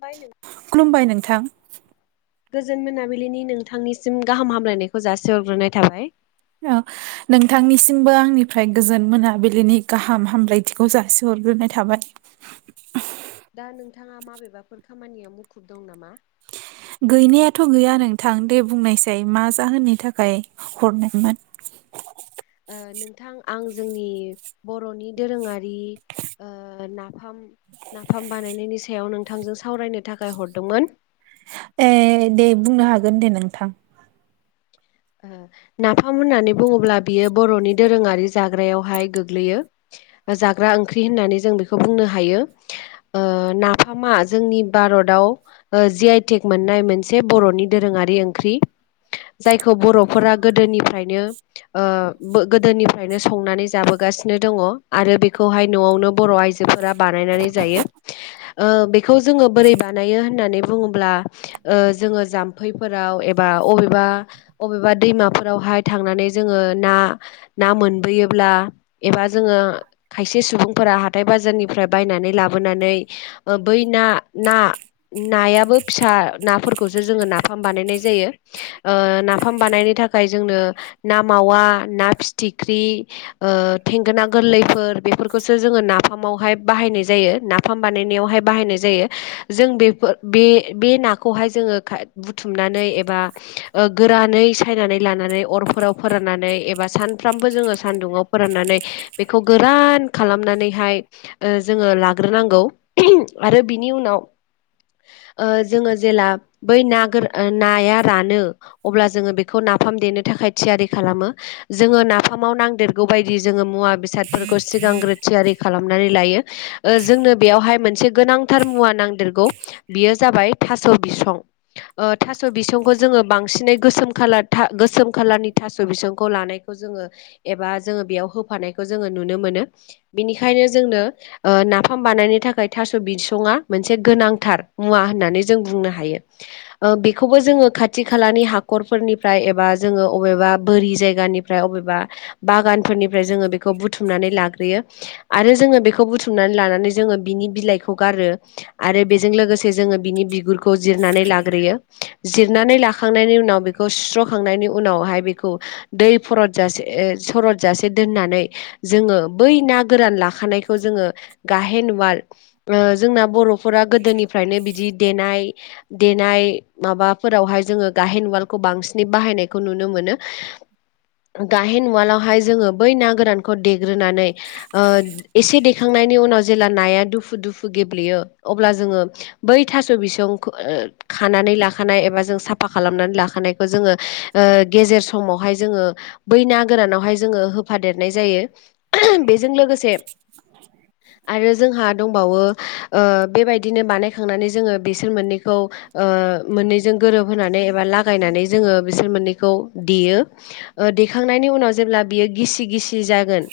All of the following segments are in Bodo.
बायनो खुलुमबाय नोंथां गोजोन मोनाबिलिनि नोंथांनिसिम गाहाम हामलायनायखौ जासिहरग्रोनाय थाबाय। ओ नोंथांनिसिमबो आंनिफ्राय गोजोन मोनाबिलिनि गाहाम हामलायथिखौ जासिहरग्रोनाय थाबाय। दा नोंथाङा माबेबाफोर खामानियाव मुखुब दं नामा? गैनायाथ गैया नोंथां दे बुंनायसै मा जाहोननि थाखाय हरनायमोन? नोंथां आं जोंनि बरनि दोरोङारि नाफाम नाफाम बानायनायनि सायाव नोंथांजों सावरायनो थाखाय हरदोंमोन ए दे बुंनो हागोन दे नोंथां नाफाम होननानै बुङोब्ला बियो बरनि दोरोङारि जाग्रायावहाय गोग्लैयो जाग्रा ओंख्रि होननानै जों बेखौ बुंनो हायो ओ नाफामा जोंनि भारतआव ओ जि आइटेक मोननाय मोनसे बरनि दोरोङारि ओंख्रि। खौ बरफोरा गोदोनिफ्रायनो ओ बो गोदोनिफ्रायनो संनानै जाबोगासिनो दङ आरो बेखौहाय नआवनो बर आइजो फोरा बानायनानै जायो ओ बेखौ जोङो बोरै बानायो होननानै बुङोब्ला ओ जोङो जाम्फैफोराव एबा अबेबा अबेबा दैमाफोरावहाय थांनानै जोङो ना ना मोनबोयोब्ला एबा जोङो खायसे सुबुंफोरा हाथाय बाजारनिफ्राय बायनानै लाबोनानै ओ बै ना ना नायाबो फिसा नाफोरखौसो जोङो नाफाम बानायनाय जायो ओ ना फाम बानायनो थाखाय जोंनो ना मावा ना फिथिख्रि ओ थेंगोना गोरलैफोर बेफोरखौसो जोङो नाफामावहाय बाहायनाय जायो ना। फाम बानायनायावहाय बाहायनाय जायो। जों बेफो बे बे नाखौहाय जोङो बुथुमनानै एबा ओग गोरानै सायनानै लानानै अरफोराव फोराननानै एबा सानफ्रामबो जोङो सानदुङाव फोराननानै बेखौ गोरान खालामनानैहाय ओ जोङो लाग्रोनांगौ आरो बिनि उनाव ओ जोङो जेला बै ना गोर नाया रानो अब्ला जोङो बेखौ नाफाम देनो थाखाय थियारि खालामो। जोङो नाफामाव नांदेरगौ बायदि जोङो मुवा बेसादफोरखौ सिगांग्रो थियारि खालामनानै लायो। ओ जोंनो बेयावहाय मोनसे गोनांथार मुवा नांदेरगौ बेयो जाबाय थास बिसं ओ थास बिसंखौ जोङो बांसिन नै गोसोम खालार गोसोम खालारनि थास बिसंखौ लानायखौ जोङो एबा जोङो बेयाव होफानायखौ जोङो नुनो मोनो बिनिखायनो जोंनो ओ नाफाम बानायनो थाखाय थास बिसङा मोनसे गोनांथार मुवा होननानै जों बुंनो हायो। ओ बेखौबो जोङो खाथि खालानि हाखरफोरनिफ्राय एबा जोङो अबेबा बोरि जायगानिफ्राय अबेबा बागानफोरनिफ्राय जोङो बेखौ बुथुमनानै लाग्रोयो। आरो जोङो बेखौ बुथुमनानै लानानै जोङो बिनि बिलाइखौ गारो आरो बेजों लोगोसे जोङो बिनि बिगुरखौ जिरनानै लाग्रोयो जिरनानै लाखांनायनि उनाव बेखौ सुस्रखांनायनि उनावहाय बेखौ दै फरद जासे सरत जासे दोननानै जोङो बै ना गोरान लाखानायखौ जोङो गाहेन उवाल ओ जोंना बरफोरा गोदोनिफ्रायनो बिदि देनाय देनाय माबाफोरावहाय जोङो गाहेन उवाल खौ बांसिनै बाहायनायखौ नुनो मोनो। गाहेन उवालावहाय जोङो बै ना गोरानखौ देग्रोनानै ओ एसे देखांनायनि उनाव जेब्ला नाया दुफु दुफु गेब्लेयो अब्ला जोङो बै थास बिसं ओ खानानै लाखानाय एबा जों साफा खालामनानै लाख नायखौ जोङो ओ गेजेर समावहाय जोङो बै ना गोरानावहाय जोङो होफादेरनाय जायो बेजों लोगोसे [inaudible] आरो जोंहा दंबावो ओ बेबायदिनो बानायखांनानै जोङो बिसोर मोननैखौ। ओ मोननैजों गोरोबहोनानै एबा लागायनानै जोङो बिसोर मोननैखौ देयो। ओ दैखांनायनि उनाव जेब्ला बियो गिसि गिसि जागोन।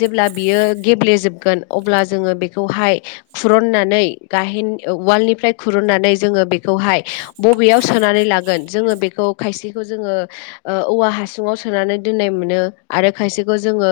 जेब्ला बियो गेब्लेजोबगोन अब्ला जोङो बेखौहाय। खुरुननानै गाहेन वाल्डनिफ्राय खुरुननानै जोङो बेखौहाय। बबेयाव सोनानै लागोन जोङो बेखौ खायसेखौ जोङो। औवा हासुङाव सोनानै दोननाय मोनो आरो खायसेखौ जोङो।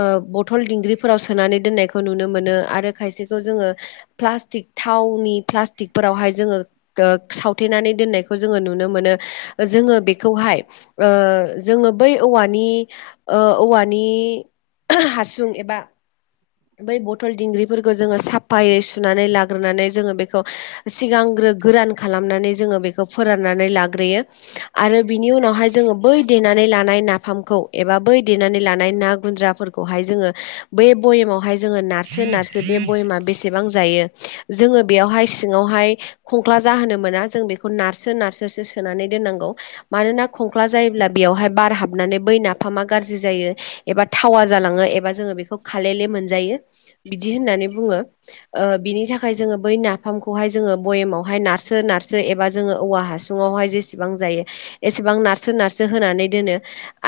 ओ बथल दिंग्रिफोराव सोनानै दोननायखौ नुनो मोनो आरो खायसेखौ जोङो। प्लास्टिक थावनि प्लास्टिकफोरावहाय जोङो ओ सावथेनानै दोननायखौ जोङो नुनो मोनो जोङो बेखौहाय ओ जोङो बै औवानि। ओ औवानि हासुं एबा। बै बथल दिंग्रिफोरखौ जोङो साफायै सुनानै लाग्रोनानै जोङो बेखौ। सिगांग्रो गोरान खालामनानै जोङो बेखौ फोराननानै लागोन हग्रोयो आरो बिनि उनावहाय जोङो बै देनानै लानाय नाफामखौ एबा बै देनानै लानाय ना गुन्द्राफोरखौहाय जोङो जोङो नारसो नारसो बे बयमा बेसेबां जायो खंख्ला जाहोनो मोना जों बेखौ नारसो नारसोसो सोनानै दोननांगौ मानोना खंख्ला जायोब्ला बेयावहाय बार हाबनानै बै नाफामा गाज्रि जायो एबा थावा जालाङो एबा जोङो बेखौ खालेले मोनजायो बिदि होननानै बुङो ओ बिनि थाखाय जोङो बै नाफामखौहाय जोङो बयेमावहाय नारसो नारसो एबा जोङो औवा हासुङावहाय जेसेबां जायो एसेबां नारसो नारसो होनानै दोनो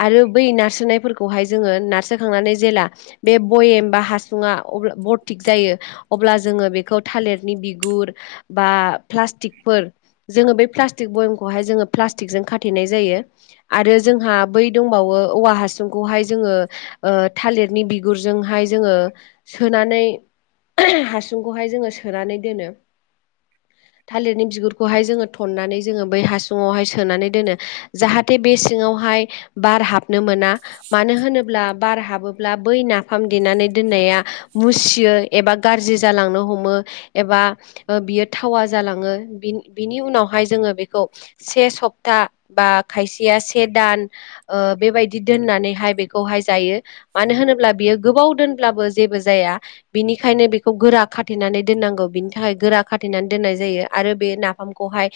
आरो बै नारसोनायफोरखौहाय जोङो नारसोखांनानै जेला बे बयेम बा हासुुंआ बरथिक जायो अब्ला जोङो बेखौ थालिरनि बिगुर बा प्लास्टिकफोर जोङो बै प्लास्टिक बयमखौहाय जोङो प्लास्टिकजों खाथेनाय जायो आरो जोंहा बै दंबावो औवा हासुंखौहाय जोङो ओ थालिरनि बिगुरजोंहाय जोङो सोनानै हासुंखौहाय जोङो सोनानै दोनो थालिरनि बिगुरखौहाय जोङो थन्नानै जोङो बै हासुङावहाय सोनानै दोनो जाहाथे बे सिङावहाय बार हाबनो मोना मानो होनोब्ला बार हाबोब्ला बै नाफाम देनानै दोननाया मुसियै एबा गाज्रि जालांनो हमो एबा ओ बियो थावा जालाङो बिनि उनावहाय जोङो से सप्ता बा खायसेया से दान ओ बेबायदि दोननानैहाय बेखौहाय जायो मानो होनोब्ला बियो गोबाव दोनब्लाबो जेबो जाया बिनिखायनो बेखौ गोरा खाथेनानै दोननांगौ बिनि थाखाय गोरा खाथेनानै दोननाय जायो आरो बे ना फामखौहाय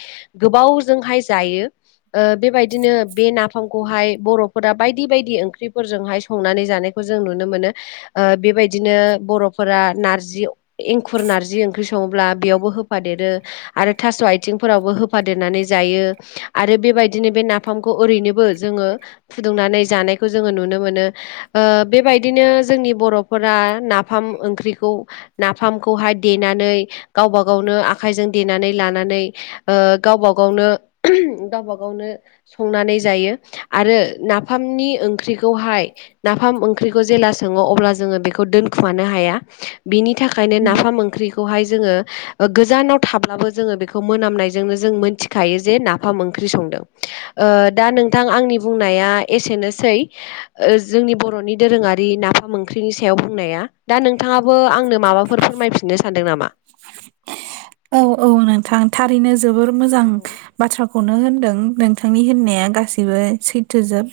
गोबावजोंहाय जायो ओ बेबायदिनो बे नाफामखौहाय बर'फोरा बायदि बायदि ओंख्रिफोरजोंहाय संनानै जानायखौ जों नुनो मोनो बेबायदिनो बर'फोरा नारजि एंखुर नारजि ओंख्रि सङोब्ला बेयावबो होफादेरो आरो थास आथिंफोरावबो हो फा देननानै जायो आरो बेबायदिनो बे नाफामखौ ओरैनोबो जोङो। फुदुंनानै जानायखौ जोङो नुनो मोनो। ओ बेबायदिनो जोंनि बरफोरा नाफाम ओंख्रिखौ नाफामखौहाय देनानै गावबा गावनो आखाइजों देनानै लानानै ओ गावब गावनो गावब गावनो संनानै जायो आरो नाफामनि ओंख्रिखौहाय नाफाम ओंख्रिखौ जेला सोङो अब्ला जोङो बेखौ दोनखुमानो हाया बिनि थाखायनो उम नाफाम ओंख्रिखौहाय जोङो ओ गोजानाव थाब्लाबो जोङो बेखौ मोनामनाय जोंनो जों मोनथिखायो जे नाफाम ओंख्रि संदों ओ दा नोंथां आंनि बुंनाया एसेनोसै [unintelligible] जोंनि बर'नि दोरोङारि नाफाम ओंख्रिनि सायाव बुंनाया दा नोंथाङाबो आंनो माबाफोर फोरमायफिननो सानदों नामा? औ औ नोंथां थारैनो जोबोर मोजां औ बाथ्रा खौनो होनदों नोंथांनि होननाया गासैबो सैथोजोब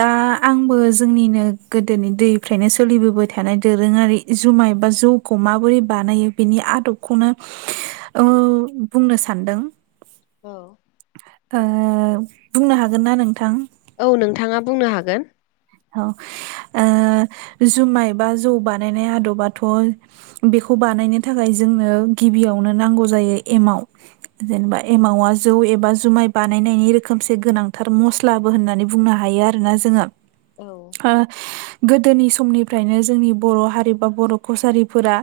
दा आंबो जोंनिनो गोदोनि दैफ्रायनो सोलिबोबाय थानाय दोरोङारि जुमाय बा जौखौ माबोरै बानायो बिनि आदबखौनो [inaudible] औ बुंनो सानदों औ ओ बुंनो हागोन ना नोंथां? औ नोंथाङा बुंनो हागोन। औ ओ जुमाय बा जौ बानायनाय आदबाथ' बेखौ बानायनो थाखाय जोंनो गिबियावनो नांगौ जायो एमाव जेनेबा एमावा जौ एबा जुमाय बानायनायनि रोखोमसे गोनांथार मुस्थ स्लाबो होननानै बुंनो हायो आरोना जोङो औ ओ गोदोनि समनिफ्रायनो जोंनि बर' हारि बा बर' कसारिफोरा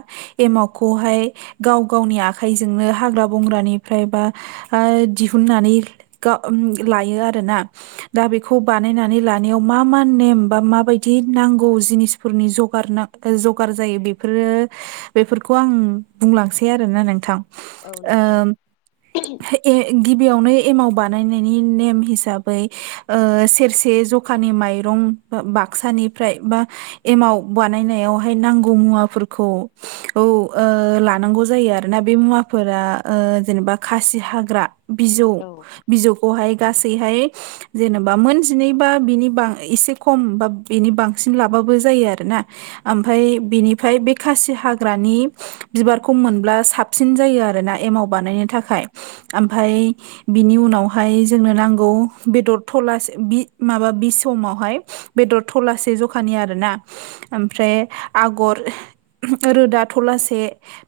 एमावखौहाय गाव गावनि आखाइजोंनो हाग्रा बंग्रानिफ्राय बा ओ दिहुननानै गा उम लायो आरोना दा बेखौ बानायनानै लानायाव मा मा नेम बा मााबायदि नांगौ जिनिसफोरनि जगारना जगार जायो बेफोरो बेफोरखौ आं बुंलांसै आरोना नोंथां औ ओ नोंथां ए गिबियावनो एमाव बानायनायनि नेम हिसाबै ओ सेरसे जखानि माइरं बाक्सानिफ्राय बा एमाव बानायनायावहाय नांगौ मुवाफोरखौ औ ओ लानांगौ जायो आरोना बे मुवाफोरा ओ जेनेबा खासि हाग्रा बिजौ औ बिजौखौहाय गासैहाय जेनेबा मोन जिनै बा बिनि बां एसे खम बा बेनि बांसिन लाबाबो जायो आरोना ओमफाय बिनिफाय बे खासि हाग्रानि बिबारखौ मोनब्ला साबसिन जायो आरोना एमाव बानायनो थाखाय ओमफाय बिनि उनावहाय जोंनो नांगौ बेदर थलास बि माबा बिस समावहाय बेदर थलासे जखानि आरोना ओमफ्राय आगर रोदा थ'लासे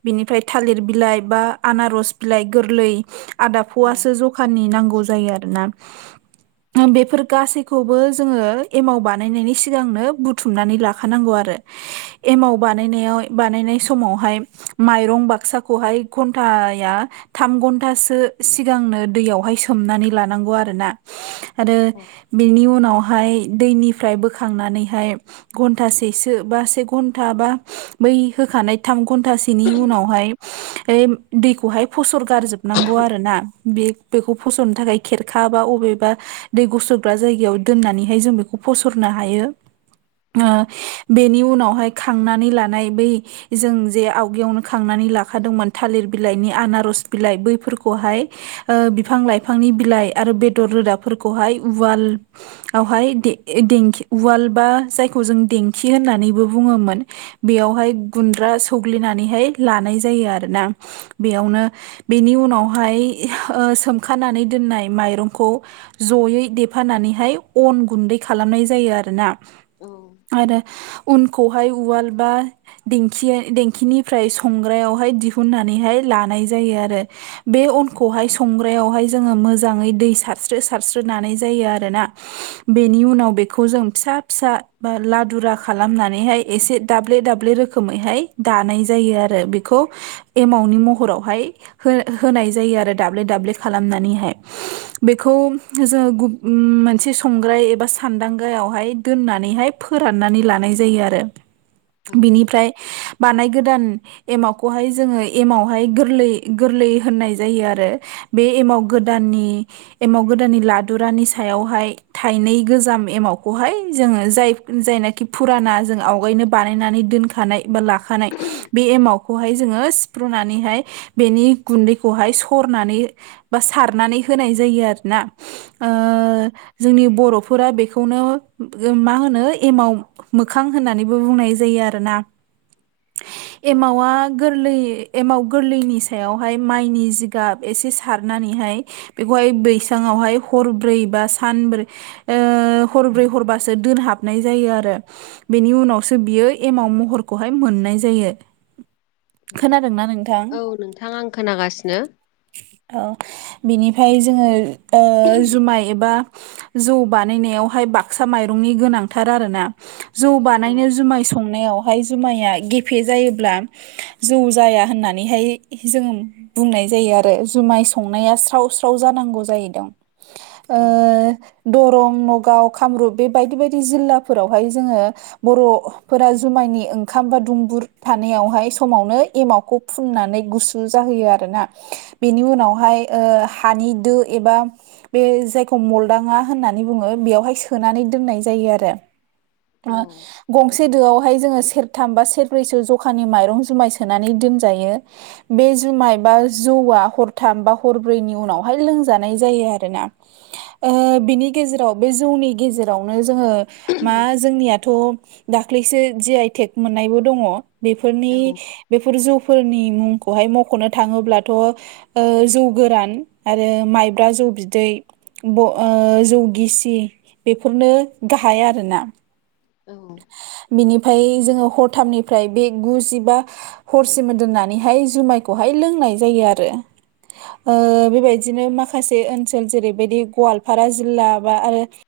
बिनिफ्राय थालिर बिलाइ बा आनारस बिलाइ गोरलै आदाब औ फवसो जखानि नांगौ जायो आरोना बेफोर गासैखौबो जोङो एमाव बानायनायनि सिगांनो बुथुमनानै लाखानांगौ आरो एमाव बानायनायाव बानायनाय समावहाय माइरं बाक्साखौहाय घन्टाया थाम घन्टासो सिगांनो दैयावहाय सोमनानै लानांगौ आरोना आरो औ बिनि उनाव हाय दैनिफ्राय बोखांनानैहाय घन्टासेसो बा से घन्टा बा बै होखानाय थाम घन्टसेनि उनावहाय दैखौहाय फसर गारजोब नांगौ आरो ना बिब बेखौ फस'नो थाखाय खेरखा बा अबेबा दै गुसुरग्रा जायगायाव दोन्नानैहाय जों बेखौ फसरनो हायो ओ बेनि उनावहाय खांनानै लानाय बै जों जे आवगयावनो खांनानै लाखादोंमोन थालिर बिलाइनि आनारस बिलाइ बैफोरखौहाय ओ बिफां लाइफांनि बिलाइ आरो बेदर रोदाफोरखौहाय उवाल आवहाय दे देंखि उवाल बा जायखौ जों देंखि होननानैबो बुङोमोन बेयावहाय गुन्द्रा सौग्लिनानैहाय लानाय जायो आरो ना बेयावनो बेनि उनावहाय ओ सोमखानानै दोननाय माइरंखौ जयै देफानानै हाय अन गुन्दै खालामनाय जायो आरोना औ आरो अनखौहाय उवाल बा दिंखि देंखिनिफ्राय संग्रायावहाय दिहुननानैहाय लानाय जायो आरो। बे अनखौहाय संग्रायावहाय जोङो मोजाङै दै सारस्रो सारस्रो नानाय जायो आरो ना। [inaudible] बेनि उनाव बेखौ जों फिसा फिसा बा लादुरा खालामनानैहाय एसे दाब्ले दाब्ले रो रोखोमैहाय दानाय जायो आरो बेखौ एमावनि महरावहाय हो होनाय जायो आरो दाब्ले दाब्ले खालामनानैहाय। बेखौ जों गु उम [unintelligible] मोनसे संग्राय एबा सान्दांगायावहाय दोननानैहाय फोराननानै लानाय जायो आरो। औ बिनिफ्राय बानाय गोदान एमावखौहाय जोङो एमावहाय गोरलै गोरलै होननाय जायो आरो। बे एमाव गोदाननि एमाव गोदाननि लादुरानि सायावहाय थाइनै गोजाम एमावखौहाय जोङो जाय जायनाखि फुराना जों आवगायनो बानायनानै दोन खानाय बा लाखानाय बे एमाव खौहाय जोङो सिफ्रुनानैहाय बेनि गुन्दैखौहाय सरनानै बा सारनानै होनाय जायो आरोना ओ जोंनि बर'फोरा बेखौनो मा होनो एमाव मोखां होननानैबो बुंनाय जायो आरोना। [inaudible] एमावा गोरलै एमाव गोरलैनि सायावहाय माइनि जिगाब एसे सारनानैहाय बेखौहाय बैसांआवहाय हरब्रै बा सानब्रै ओ हरब्रै हरबासो दोनहाबनाय जायो आरो। बेनि उनावसो बियो एमाव महरखौहाय मोननाय जायो। खोनादोंना नोंथां औ नोंथां आं खोनागासिनो। औ बिनिफ्राय जोङो ओ जुमाय एबा जौ बानायनायावहाय बाक्सा माइरंनि गोनांथार आरोना। जौ औ बानायनो जुमाय संनायावहाय जुमाया गेफे जायोब्ला जौ जाया होननानैहाय जोंङो बुंनाय जायो आरो जुमाय संनाया स्राव स्राव जानांगौ जाहैदों। औ दरं नगाव‌कामरुप बे बायदि बायदि जिल्लाफोरावहाय जोंङो बरफोरा जुमायनि ओंखाम बा दुंबुर थानायावहाय समावनो एमावखौ फुननानै गुसु जाहोयो आरोना। बेनि उनावहाय ओ हानि दो एबा बे जायखौ मल दाङा होननानै बुंङो बेयावहाय सोनानै दोननाय जायो आरो ओ औ गंसे दोआवहाय जोंङो सेरथाम बा सेरब्रैसो जखानि माइरं जुमाय सोनानै दोनजायो। बे जुमाय बा जौआ हरथाम बा हरब्रैनि उनावहाय लोंजानाय जायो आरोना। ओ बिनि गेजेराव बे जौनि गेजेरावनो जोंङो मा जोंनियाथ' दाख्लैसो जि आइटेक मोननायबो दंङ बेफोरनि औ बेफोर जौ फोरनि मुंखौहाय मखनो थाङोब्लाथ ओ जौ गोरान आरो माइब्रा जौ बिदै ब' ओ जौगिसि बेफोरनो गाहाय आरोना। औ। बिनिफ्राय जोङो हरथामनिफ्राय बे गुजिबा हरसिम दोननानैहाय जुमायखौहाय लोंनाय जायो आरो। ओ बेबायदिनो माखासे ओनसोल जेरैबायदि गवालपारा जिल्ला बा आरो